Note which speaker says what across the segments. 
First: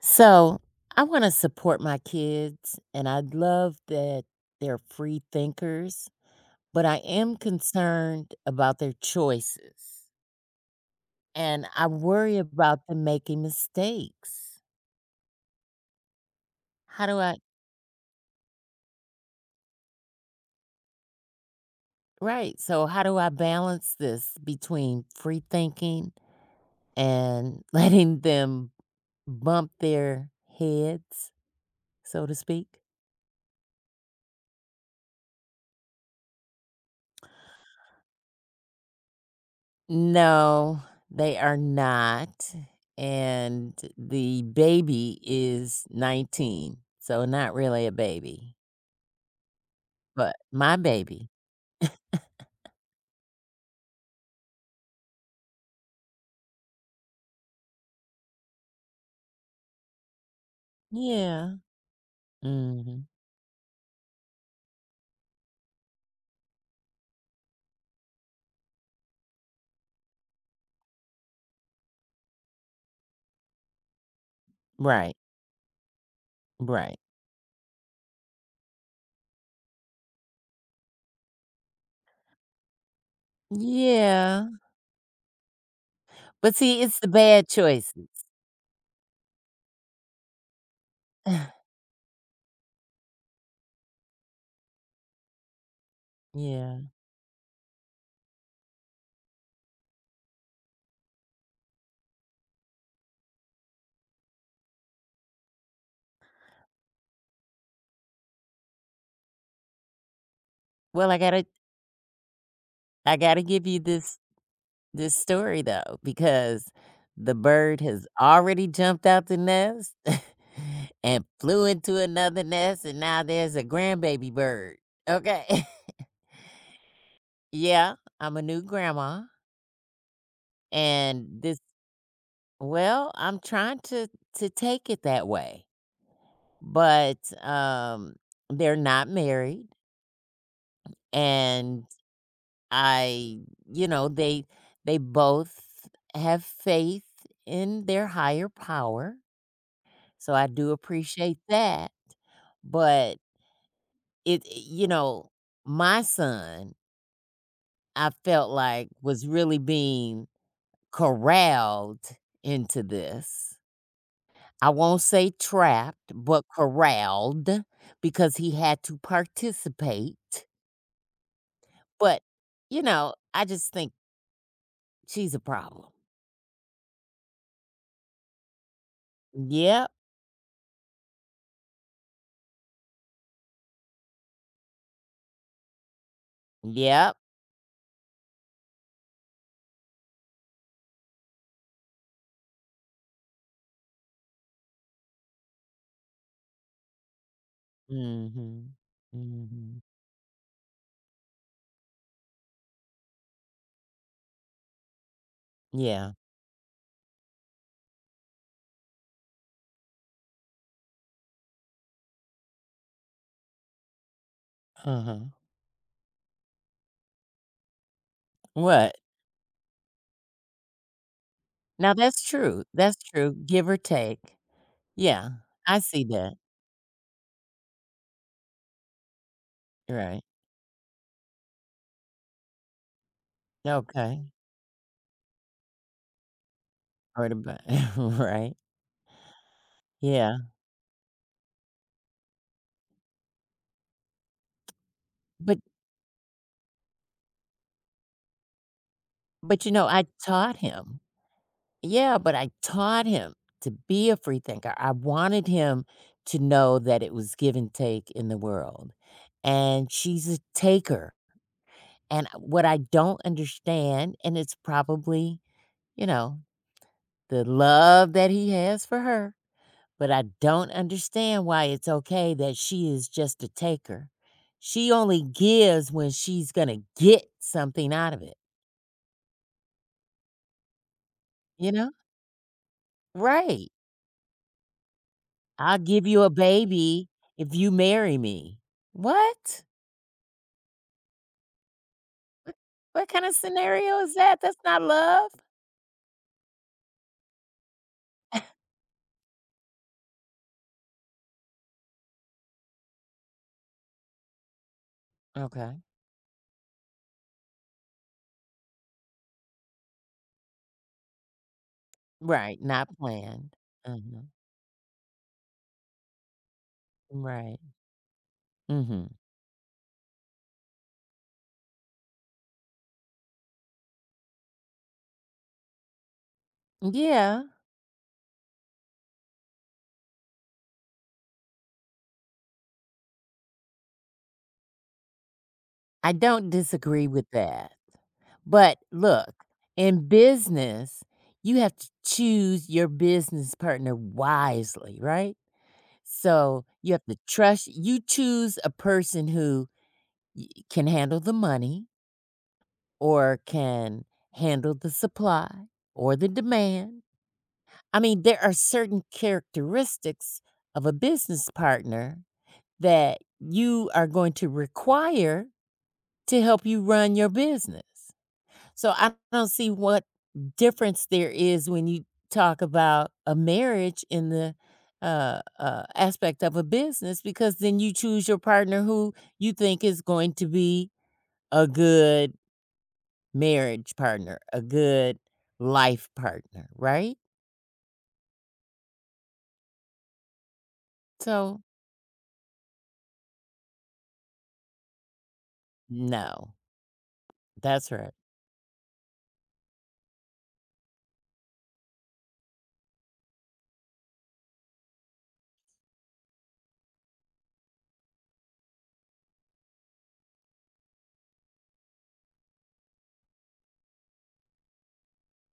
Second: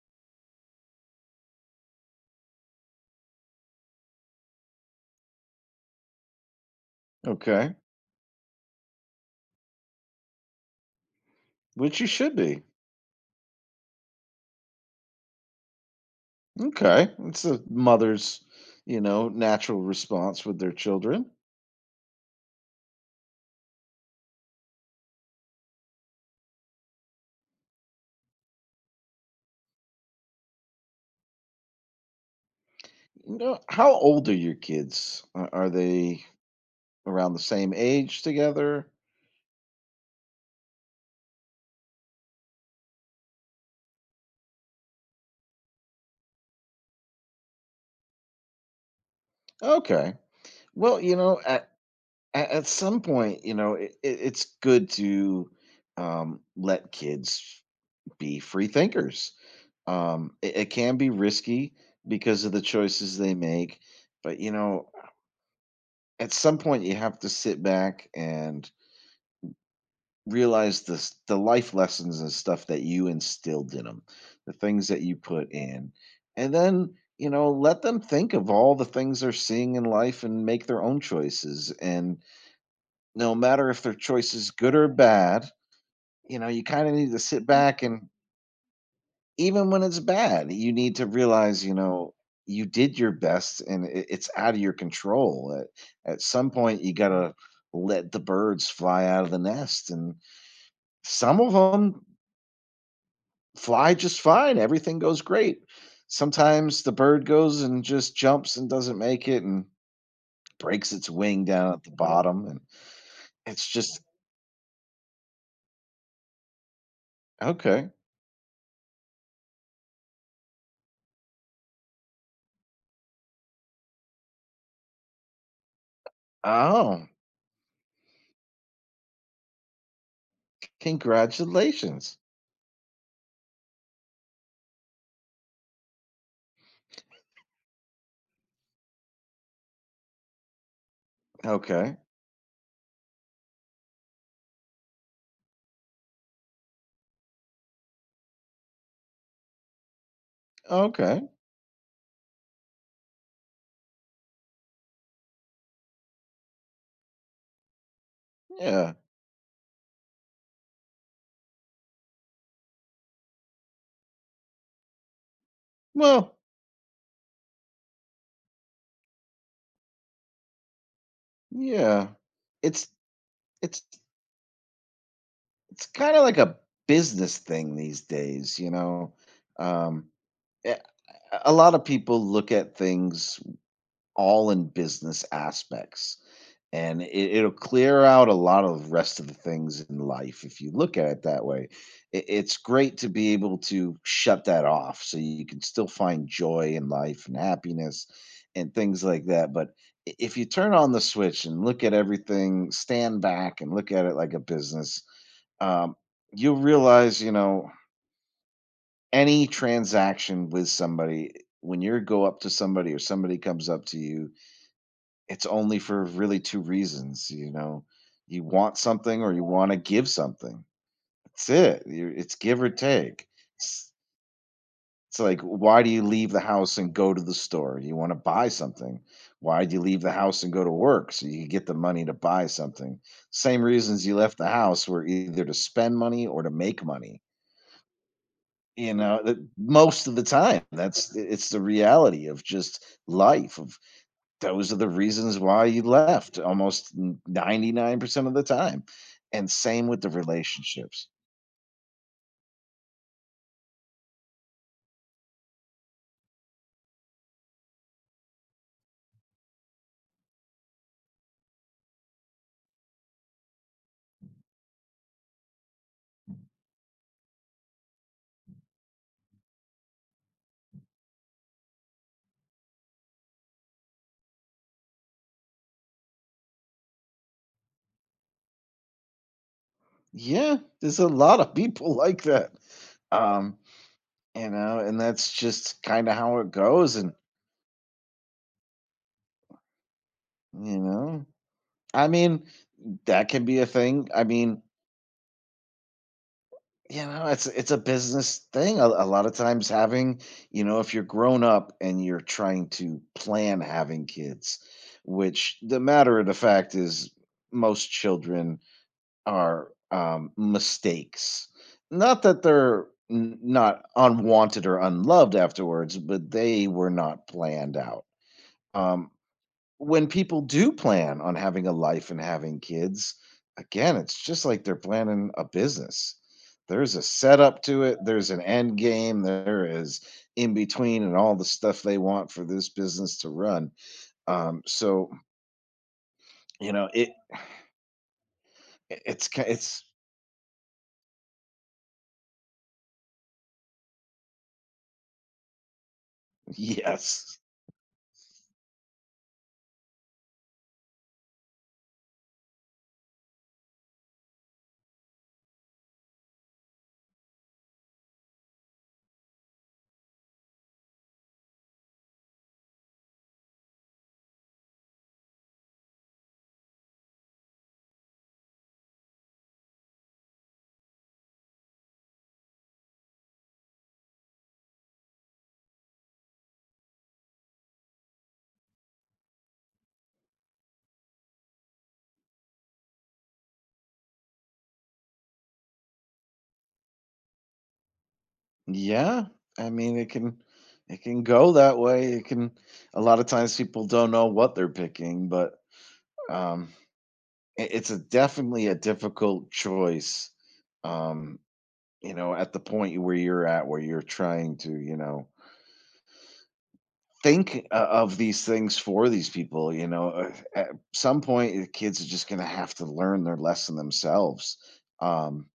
Speaker 1: So I want to support my kids, and I love that they're free thinkers, but I am
Speaker 2: Okay,
Speaker 1: concerned about their choices. And I
Speaker 2: which you should
Speaker 1: worry
Speaker 2: be.
Speaker 1: about them making mistakes. How
Speaker 2: Okay,
Speaker 1: do I,
Speaker 2: it's a mother's, you know, natural response with their children.
Speaker 1: right? So, how do I balance this between free thinking and letting them bump their heads, so to speak?
Speaker 2: You know, how old are your kids? Are they around the same age together?
Speaker 1: No, they are not, and the baby is 19, so not really a baby,
Speaker 2: Okay.
Speaker 1: but my
Speaker 2: Well, you
Speaker 1: baby.
Speaker 2: know, at some point, you know, it's good to let kids be free thinkers. It can be
Speaker 1: Yeah.
Speaker 2: risky because of the
Speaker 1: Mhm.
Speaker 2: choices they make, but you know, at some point, you have to sit back and realize the life lessons and stuff that you instilled in them, the things that
Speaker 1: Right,
Speaker 2: you put in, and then
Speaker 1: right.
Speaker 2: you know let them think of all the things they're seeing in life and make their own choices. And no matter if their choice
Speaker 1: Yeah,
Speaker 2: is good or bad, you know
Speaker 1: but
Speaker 2: you
Speaker 1: see,
Speaker 2: kind of
Speaker 1: it's the
Speaker 2: need to sit
Speaker 1: bad
Speaker 2: back
Speaker 1: choices.
Speaker 2: and even when it's bad, you need to realize you know you did your best and it's out of your control. At some
Speaker 1: Yeah.
Speaker 2: point, you gotta let the birds fly out of the nest, and some of them fly just fine, everything goes great. Sometimes the bird goes and just jumps and doesn't make it and breaks its
Speaker 1: Well, I
Speaker 2: wing
Speaker 1: gotta
Speaker 2: down at the bottom and
Speaker 1: I gotta
Speaker 2: it's
Speaker 1: give you
Speaker 2: just
Speaker 1: this story though, because the bird
Speaker 2: okay.
Speaker 1: has already jumped out the nest and flew into another nest, and now there's a grandbaby bird. Okay.
Speaker 2: Oh,
Speaker 1: yeah, I'm a new grandma. And
Speaker 2: congratulations.
Speaker 1: well, to take it that way. But um, they're not married. And
Speaker 2: Okay.
Speaker 1: I, you know, they both have faith in their higher power. So I do
Speaker 2: Okay.
Speaker 1: appreciate that, but it you know, my son, I felt like
Speaker 2: Yeah.
Speaker 1: was really being corralled into this. I won't say trapped,
Speaker 2: Well,
Speaker 1: but corralled because he had to participate.
Speaker 2: yeah.
Speaker 1: But, you
Speaker 2: It's
Speaker 1: know, I just
Speaker 2: it's
Speaker 1: think she's a
Speaker 2: it's
Speaker 1: problem.
Speaker 2: kind of like a business thing these days, you know.
Speaker 1: Yep,
Speaker 2: Um eh, a lot of people look at things all in business aspects. And it,
Speaker 1: yep.
Speaker 2: it'll clear out a lot of rest of the things in life if you look at it that way. It's great to be able to shut that off so you can still find joy in life and happiness and
Speaker 1: Mhm,
Speaker 2: things like that. But
Speaker 1: mhm.
Speaker 2: if you turn on the switch and look at everything, stand back and look at it like a business, um,
Speaker 1: Yeah,
Speaker 2: you'll realize, you know, any transaction with somebody, when you go up to somebody or somebody comes up to you,
Speaker 1: uh-huh.
Speaker 2: it's only for really two reasons, you know. You want
Speaker 1: What?
Speaker 2: something or you wanna give something. That's it.
Speaker 1: Now
Speaker 2: You it's give or
Speaker 1: that's
Speaker 2: take.
Speaker 1: true, give or
Speaker 2: It's
Speaker 1: take.
Speaker 2: it's like,
Speaker 1: Yeah, I
Speaker 2: why do you
Speaker 1: see
Speaker 2: leave
Speaker 1: that,
Speaker 2: the house and go to the store? You wanna buy something. Why do you leave the
Speaker 1: right.
Speaker 2: house and go to work? So you can get the money to buy something. Same reasons you
Speaker 1: Okay,
Speaker 2: left the house were either to spend money or to make money.
Speaker 1: or about. right,
Speaker 2: You know, that most of the
Speaker 1: yeah,
Speaker 2: time, that's it's the reality of just life, of those are the reasons
Speaker 1: but
Speaker 2: why you left almost 99% of the time. And
Speaker 1: but you know,
Speaker 2: same with
Speaker 1: I
Speaker 2: the
Speaker 1: taught him.
Speaker 2: relationships.
Speaker 1: Yeah, but I taught him to be a free thinker. I wanted him to know that it was give and take in the world, and she's a taker, and what I don't understand and it's probably, you know, the love that he has for her. But I don't understand why it's okay that she is just a taker. She only gives when she's gonna get something out of it,
Speaker 2: Yeah, there's a lot of
Speaker 1: you know?
Speaker 2: people like that. Um,
Speaker 1: Right.
Speaker 2: you know, and that's
Speaker 1: "I'll
Speaker 2: just
Speaker 1: give
Speaker 2: kind of
Speaker 1: you a
Speaker 2: how it goes.
Speaker 1: baby
Speaker 2: And,
Speaker 1: if you marry me." What?
Speaker 2: you know, I mean,
Speaker 1: What what
Speaker 2: that
Speaker 1: kinda
Speaker 2: can be a
Speaker 1: scenario
Speaker 2: thing.
Speaker 1: is
Speaker 2: I
Speaker 1: that? That's
Speaker 2: mean,
Speaker 1: not love.
Speaker 2: you know, it's a business thing. A lot of times having, you know, if you're grown up and you're trying to plan having kids, which
Speaker 1: Okay.
Speaker 2: the matter of the fact is most children are, mistakes. Not that
Speaker 1: Right,
Speaker 2: they're
Speaker 1: not
Speaker 2: n
Speaker 1: planned.
Speaker 2: not
Speaker 1: Mhm.
Speaker 2: unwanted or unloved afterwards, but they were not
Speaker 1: Right.
Speaker 2: planned out.
Speaker 1: Mhm.
Speaker 2: Um, when people do plan on having a life and having kids, again, it's just like they're planning a business. There's a
Speaker 1: Yeah.
Speaker 2: setup to it, there's an end game, there is in between and all the stuff they want for this business to run. So,
Speaker 1: I don't
Speaker 2: you know,
Speaker 1: disagree
Speaker 2: it
Speaker 1: with that. But
Speaker 2: it's
Speaker 1: look,
Speaker 2: ki it's
Speaker 1: in business, you have to choose your business partner wisely, right? So you have to
Speaker 2: yes.
Speaker 1: trust you choose a person who y- can handle the money or can handle the supply or the demand. I mean, there are certain characteristics of a business partner that you are going to require to help you run your business. So I don't see what difference there is when you talk about a marriage in the aspect of a business, because then you choose your partner who you think is going to be a good marriage partner, a good life partner, right?
Speaker 2: Yeah, I mean, it can go
Speaker 1: So,
Speaker 2: that way. It can a lot of times people don't know what they're picking, but
Speaker 1: no,
Speaker 2: um it, it's
Speaker 1: that's
Speaker 2: a
Speaker 1: right.
Speaker 2: definitely a difficult choice. Um, you know, at the point where you're at where you're trying to, you know, think of these things for these people, you know, uh, at some point the kids are just going to have to learn their lesson themselves. Um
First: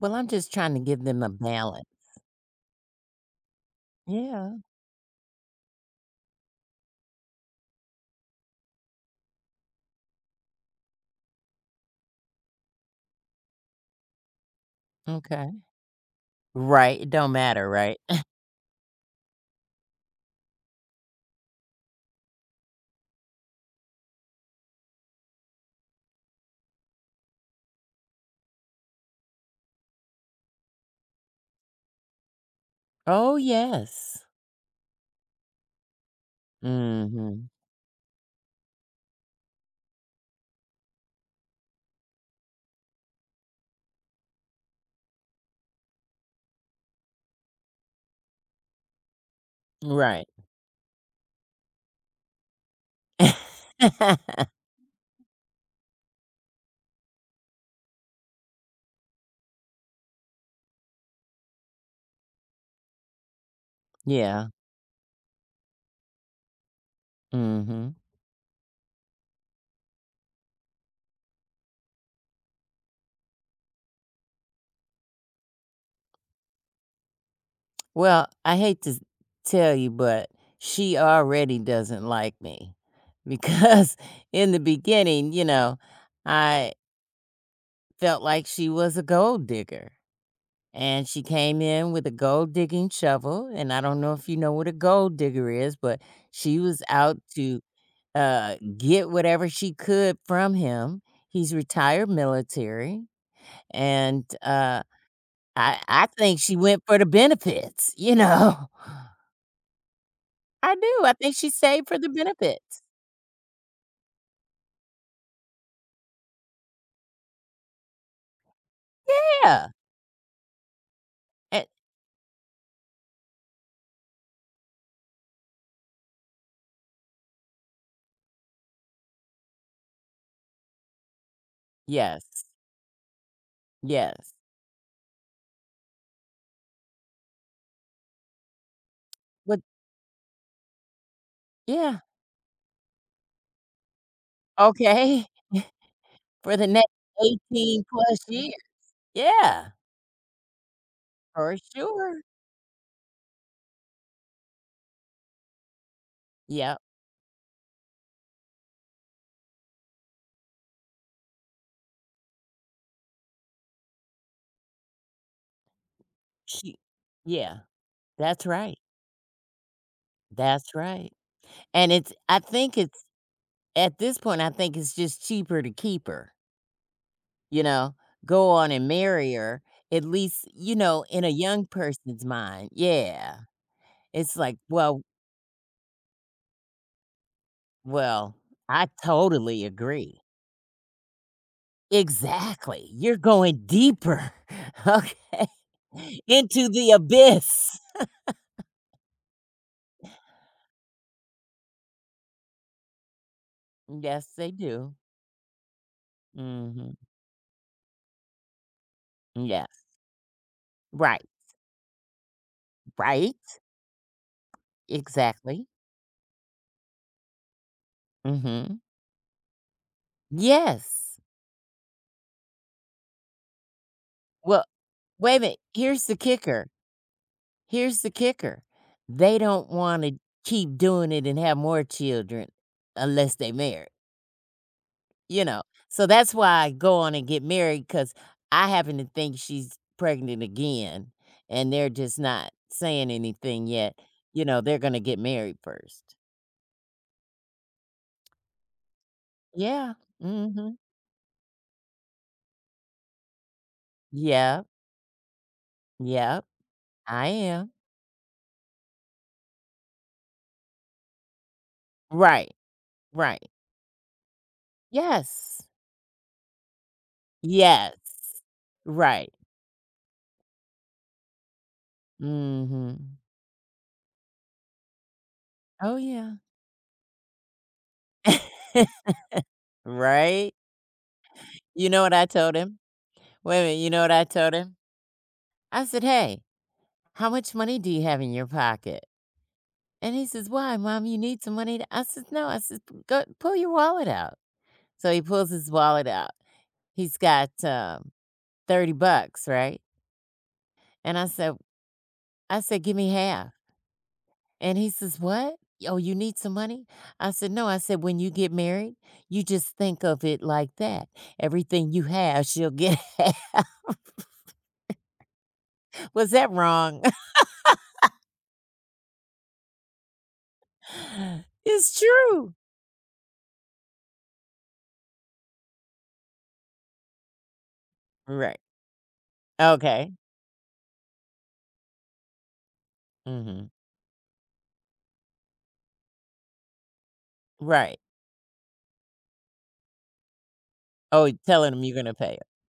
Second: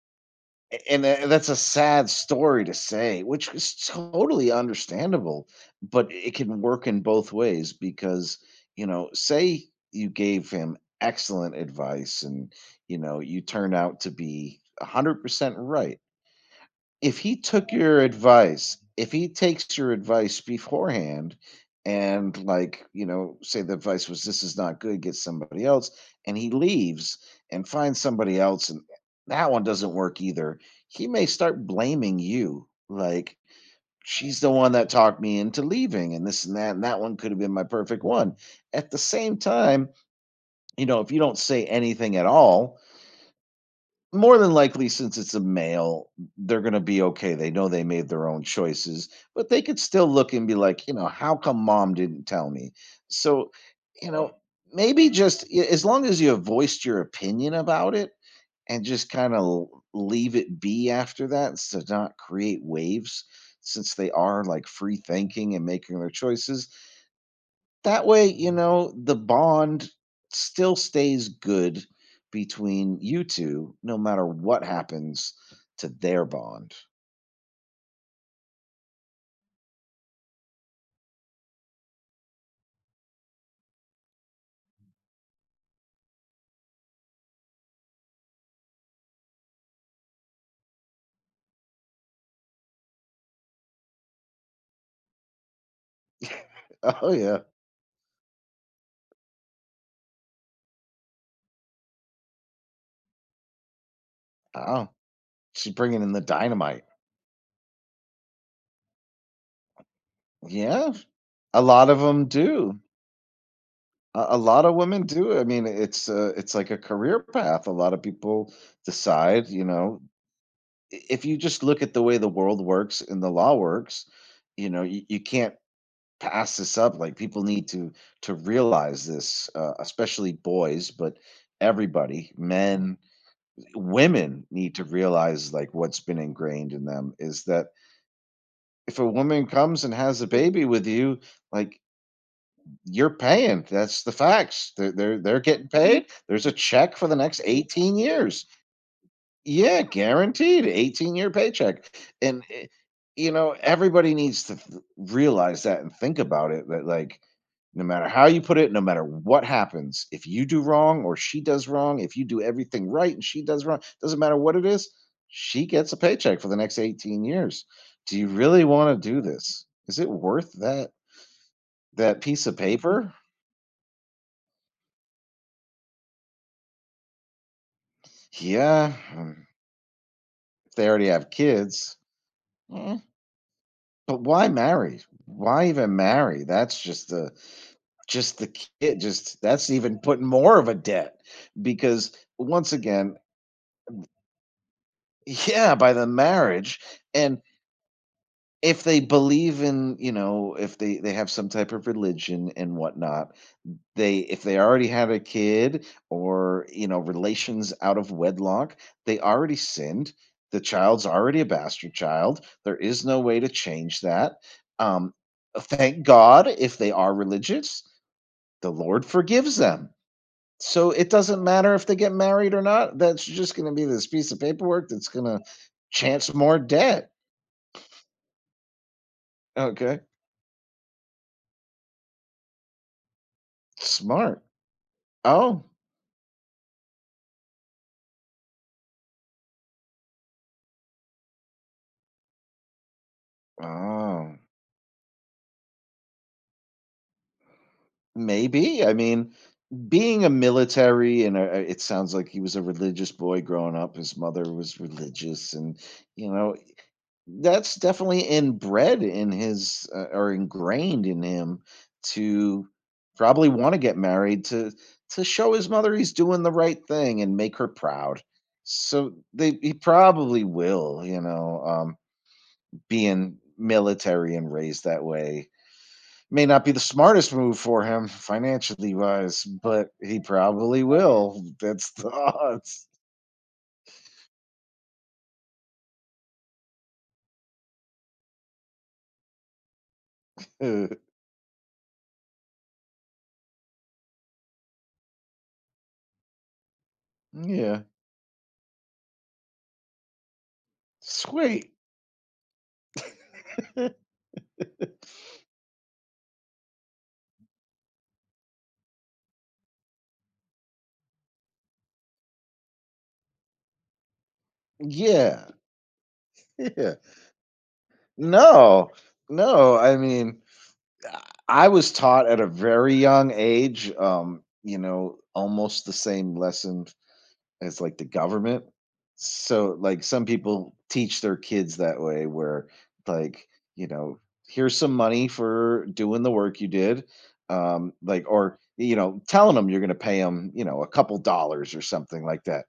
Speaker 1: Well, I'm just trying to
Speaker 2: A- and
Speaker 1: give them
Speaker 2: tha
Speaker 1: a
Speaker 2: that's a
Speaker 1: balance.
Speaker 2: sad story to say, which is totally
Speaker 1: Yeah.
Speaker 2: understandable, but it can work in both ways because, you know, say you gave him excellent advice and, you know, you turned out to be
Speaker 1: Okay.
Speaker 2: 100% right.
Speaker 1: Right. It
Speaker 2: If
Speaker 1: don't
Speaker 2: he
Speaker 1: matter,
Speaker 2: took
Speaker 1: right?
Speaker 2: your advice If he takes your advice beforehand and, like, you know, say the advice was, "This is not good, get somebody else," and he leaves and finds somebody else and that one doesn't work either, he may start blaming you,
Speaker 1: Oh,
Speaker 2: like,
Speaker 1: yes.
Speaker 2: "She's the one that talked me into leaving and this and that one could have
Speaker 1: Mm-hmm.
Speaker 2: been my perfect one." At the same time, you know, if you don't say anything at all, more than likely, since it's a male, they're gonna be okay. They know they made their own choices, but they could still
Speaker 1: Right.
Speaker 2: look and be like, you know, "How come mom didn't tell me?" So, you Right. know, maybe just a as long as you have voiced your opinion about it and just kinda leave it be after that so to not create waves since they are,
Speaker 1: Yeah.
Speaker 2: like, free thinking and making their choices,
Speaker 1: Mhm.
Speaker 2: that way, you know, the bond still stays good between you two no matter what happens to their bond.
Speaker 1: Well, I hate to s- tell you, but she already doesn't like me because in the beginning, you know, I felt like she was a gold digger. And she came in with a gold digging shovel. And I don't know if you know what a gold digger is, but she was
Speaker 2: Oh,
Speaker 1: out
Speaker 2: yeah.
Speaker 1: to get whatever she could from him. He's retired military. And
Speaker 2: Oh, she's
Speaker 1: I
Speaker 2: bringing
Speaker 1: I
Speaker 2: in the
Speaker 1: think she
Speaker 2: dynamite.
Speaker 1: went for the benefits, you know? I
Speaker 2: Yeah,
Speaker 1: do, I think she
Speaker 2: a
Speaker 1: saved
Speaker 2: lot
Speaker 1: for
Speaker 2: of
Speaker 1: the
Speaker 2: them do.
Speaker 1: benefits.
Speaker 2: A lot of women do. I mean, it's like a career path. A lot of people decide, you
Speaker 1: Yeah,
Speaker 2: know, I if you just
Speaker 1: and
Speaker 2: look at the way the world works and the law works, you know, you can't to ask this up. Like people need to realize this, especially boys, but everybody,
Speaker 1: yes,
Speaker 2: men,
Speaker 1: yes,
Speaker 2: women need to realize like what's been ingrained in them is that if a woman
Speaker 1: but
Speaker 2: comes and has a baby with you, like
Speaker 1: yeah,
Speaker 2: you're paying. That's the facts. They're they're,
Speaker 1: okay,
Speaker 2: they're getting Mhm. paid. There's a
Speaker 1: for the next
Speaker 2: check for the next
Speaker 1: 18
Speaker 2: 18
Speaker 1: plus
Speaker 2: years.
Speaker 1: years. Yeah,
Speaker 2: Yeah, guaranteed 18-year
Speaker 1: for
Speaker 2: paycheck.
Speaker 1: sure.
Speaker 2: And you know, everybody needs to realize that and think about it
Speaker 1: Yeah.
Speaker 2: that like no matter how you put it, no matter what happens, if you do wrong or she does wrong, if you do everything right and she does wrong, doesn't matter what it is, she gets a paycheck for the
Speaker 1: she
Speaker 2: next 18
Speaker 1: yeah,
Speaker 2: years. Do you
Speaker 1: that's
Speaker 2: really
Speaker 1: right,
Speaker 2: want to do this? Is it worth
Speaker 1: that's
Speaker 2: that
Speaker 1: right, and it's
Speaker 2: that
Speaker 1: I
Speaker 2: piece of
Speaker 1: think it's
Speaker 2: paper?
Speaker 1: at this point, I think it's just cheaper to keep her, you know? Go on and
Speaker 2: Yeah,
Speaker 1: marry her, at least,
Speaker 2: if
Speaker 1: you
Speaker 2: they
Speaker 1: know,
Speaker 2: already
Speaker 1: in
Speaker 2: have
Speaker 1: a young
Speaker 2: kids.
Speaker 1: person's mind,
Speaker 2: eh,
Speaker 1: yeah.
Speaker 2: But
Speaker 1: It's
Speaker 2: why
Speaker 1: like,
Speaker 2: marry?
Speaker 1: "Well
Speaker 2: Why even marry? That's just the
Speaker 1: well,
Speaker 2: Just the
Speaker 1: I
Speaker 2: kid. Just
Speaker 1: totally
Speaker 2: that's even
Speaker 1: agree."
Speaker 2: putting more of a debt because once
Speaker 1: Exactly,
Speaker 2: again,
Speaker 1: you're going deeper, okay,
Speaker 2: yeah, by the
Speaker 1: into
Speaker 2: marriage
Speaker 1: the
Speaker 2: and
Speaker 1: abyss.
Speaker 2: if they believe in you know if they they have some type of religion and whatnot they
Speaker 1: Yes,
Speaker 2: if
Speaker 1: they
Speaker 2: they already
Speaker 1: do.
Speaker 2: had a kid or you
Speaker 1: Mhm.
Speaker 2: know relations out of wedlock they already
Speaker 1: Yes.
Speaker 2: sinned the child's
Speaker 1: Right,
Speaker 2: already a bastard child there is no way to
Speaker 1: right,
Speaker 2: change that um
Speaker 1: exactly.
Speaker 2: thank god if they are religious the
Speaker 1: Mhm.
Speaker 2: lord forgives them so it
Speaker 1: Yes.
Speaker 2: doesn't matter if they get married or not that's just going to be this piece of
Speaker 1: Well,
Speaker 2: paperwork that's going
Speaker 1: wait
Speaker 2: to
Speaker 1: a minute, here's the
Speaker 2: chance more
Speaker 1: kicker,
Speaker 2: debt.
Speaker 1: here's the kicker, they don't
Speaker 2: Okay.
Speaker 1: wanna keep doing it and have more children unless they married.
Speaker 2: Smart.
Speaker 1: You know?
Speaker 2: Oh,
Speaker 1: So that's why I go on and get married because I happen to think she's pregnant again, and they're just not saying anything yet.
Speaker 2: oh,
Speaker 1: You know, they're gonna get married first.
Speaker 2: maybe. I mean,
Speaker 1: Yeah.
Speaker 2: being a
Speaker 1: Mhm.
Speaker 2: military and it sounds like he was a religious boy growing up. His mother
Speaker 1: Yeah.
Speaker 2: was religious, and you
Speaker 1: yep,
Speaker 2: know
Speaker 1: I am.
Speaker 2: that's definitely inbred in his or ingrained in him
Speaker 1: Right,
Speaker 2: to
Speaker 1: right.
Speaker 2: probably want to get married to show
Speaker 1: Yes.
Speaker 2: his mother he's doing the right thing and make her
Speaker 1: Yes.
Speaker 2: proud. So
Speaker 1: Right.
Speaker 2: they he probably will, you know,
Speaker 1: Mhm.
Speaker 2: being military and raised that way
Speaker 1: Oh, yeah.
Speaker 2: may not be the smartest move for him financially wise, but he
Speaker 1: Right?
Speaker 2: probably will.
Speaker 1: You
Speaker 2: That's
Speaker 1: know
Speaker 2: the
Speaker 1: what I told him?
Speaker 2: odds.
Speaker 1: Wait a minute, you know what I told him? I said, "Hey, how much money do you have in your pocket?" And he says, "Why, mom? You need some money?" I says, "No." I says, "Go pull your wallet out." So he pulls his wallet out. He's got
Speaker 2: yeah.
Speaker 1: $30, right? And I said,
Speaker 2: Sweet.
Speaker 1: give me half." And he says, "What? Oh, you need some money?" I said, "No." I said, "When you get married, you just think of it like that. Everything you have, she'll get." half."
Speaker 2: yeah.
Speaker 1: Was that
Speaker 2: Yeah.
Speaker 1: wrong?
Speaker 2: No. No, I mean I was
Speaker 1: it's
Speaker 2: taught at a
Speaker 1: true.
Speaker 2: very young age, you know, almost the same lesson as like the
Speaker 1: Right.
Speaker 2: government. So like
Speaker 1: Okay.
Speaker 2: some people teach their kids that way where like,
Speaker 1: hmm
Speaker 2: you know, here's some money for doing the work you did.
Speaker 1: Right.
Speaker 2: Like or you know, telling them you're going to pay them, you know, a couple
Speaker 1: Oh, telling
Speaker 2: dollars or
Speaker 1: him you're gonna
Speaker 2: something
Speaker 1: pay.
Speaker 2: like that.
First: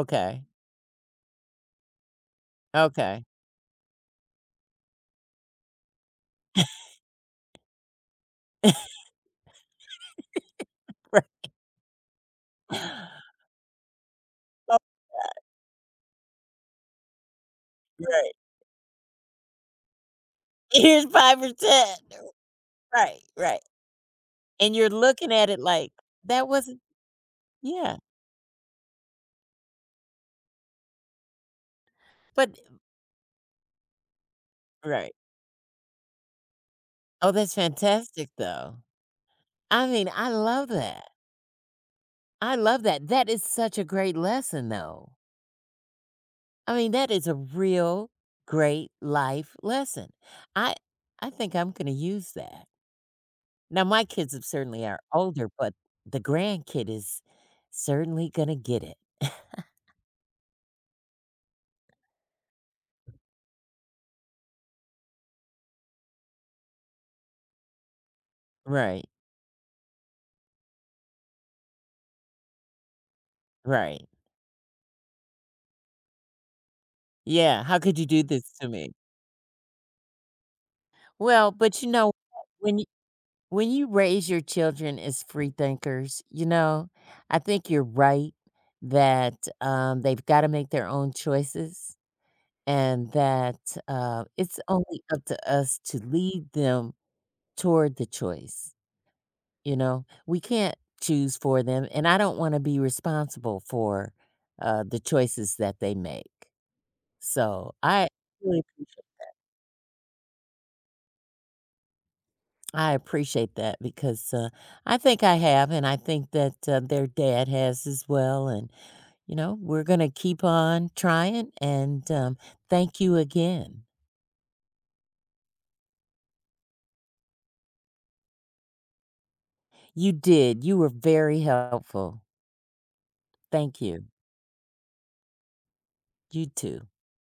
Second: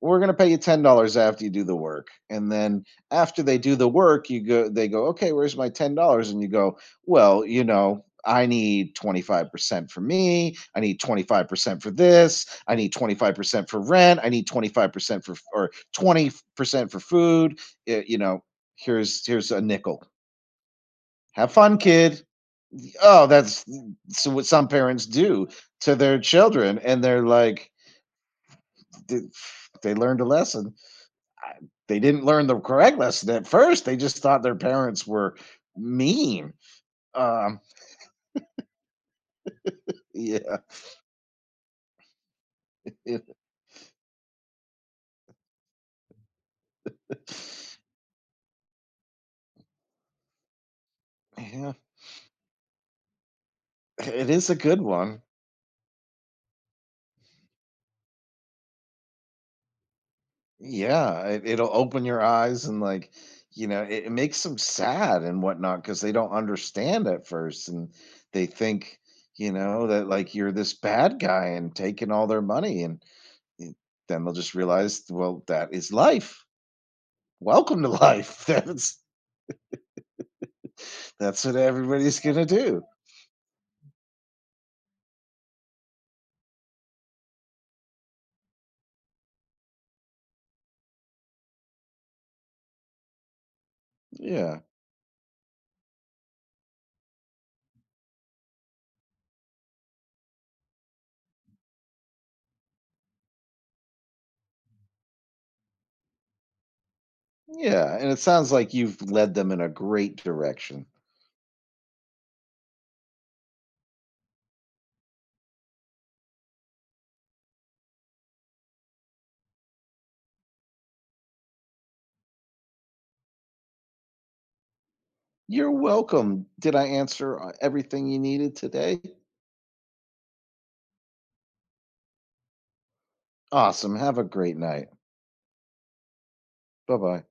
Speaker 2: We're going to pay you $10 after you do the work. And then
Speaker 1: Okay.
Speaker 2: after they do the work, you go they go, "Okay, where's my $10?" and you go, "Well, you know, I need 25% for me. I need 25% for this. I
Speaker 1: Oh,
Speaker 2: need 25% for rent. I need 25% for or 20% for food.
Speaker 1: yeah,
Speaker 2: You
Speaker 1: right.
Speaker 2: know, here's a nickel.
Speaker 1: Here's
Speaker 2: Have fun,
Speaker 1: 5%.
Speaker 2: kid.
Speaker 1: Right,
Speaker 2: Oh,
Speaker 1: right,
Speaker 2: that's so what some
Speaker 1: and you're
Speaker 2: parents
Speaker 1: looking
Speaker 2: do
Speaker 1: at it like,
Speaker 2: to their
Speaker 1: "That
Speaker 2: children
Speaker 1: wasn't"
Speaker 2: and they're like
Speaker 1: yeah,
Speaker 2: they, they learned a lesson. I- They didn't learn
Speaker 1: but
Speaker 2: the correct lesson at first. They just thought their parents
Speaker 1: right.
Speaker 2: were mean.
Speaker 1: Oh, that's
Speaker 2: Um
Speaker 1: fantastic, though. I mean, I
Speaker 2: yeah.
Speaker 1: love that. I love that. That is such a great lesson, though. I mean, that is a real great life lesson. I I think I'm
Speaker 2: Yeah,
Speaker 1: gonna use that. Now, my
Speaker 2: it
Speaker 1: kids have
Speaker 2: is a good
Speaker 1: certainly are
Speaker 2: one.
Speaker 1: older, but the grandkid is certainly gonna get it.
Speaker 2: Yeah, it'll open your eyes and like, you know, it makes them sad and whatnot because they don't understand at first and they think,
Speaker 1: Right,
Speaker 2: you know, that like you're this bad guy and taking all their money and
Speaker 1: right.
Speaker 2: then they'll just realize, well, that is life.
Speaker 1: Yeah, how
Speaker 2: Welcome to
Speaker 1: could you do this
Speaker 2: life.
Speaker 1: to me?
Speaker 2: That's
Speaker 1: Well,
Speaker 2: what
Speaker 1: but you know
Speaker 2: everybody's gonna
Speaker 1: what,
Speaker 2: do.
Speaker 1: when you raise your children as free thinkers, you know, I think you're right that, they've gotta make their own choices and that, it's
Speaker 2: Yeah.
Speaker 1: only up to us to lead them toward the choice, you know? We can't choose for them, and I don't wanna be responsible for, the choices that they make. So,
Speaker 2: Yeah. And it sounds
Speaker 1: really
Speaker 2: like
Speaker 1: appreciate
Speaker 2: you've led them in a great direction.
Speaker 1: I appreciate that because I think I have, and I think that their dad has as well. And, you know, we're going to keep on trying. And thank you again.
Speaker 2: You're welcome. Did I answer everything you needed today?
Speaker 1: You did. You were very helpful. Thank
Speaker 2: Awesome.
Speaker 1: you.
Speaker 2: Have a great night.
Speaker 1: You too.
Speaker 2: Bye bye.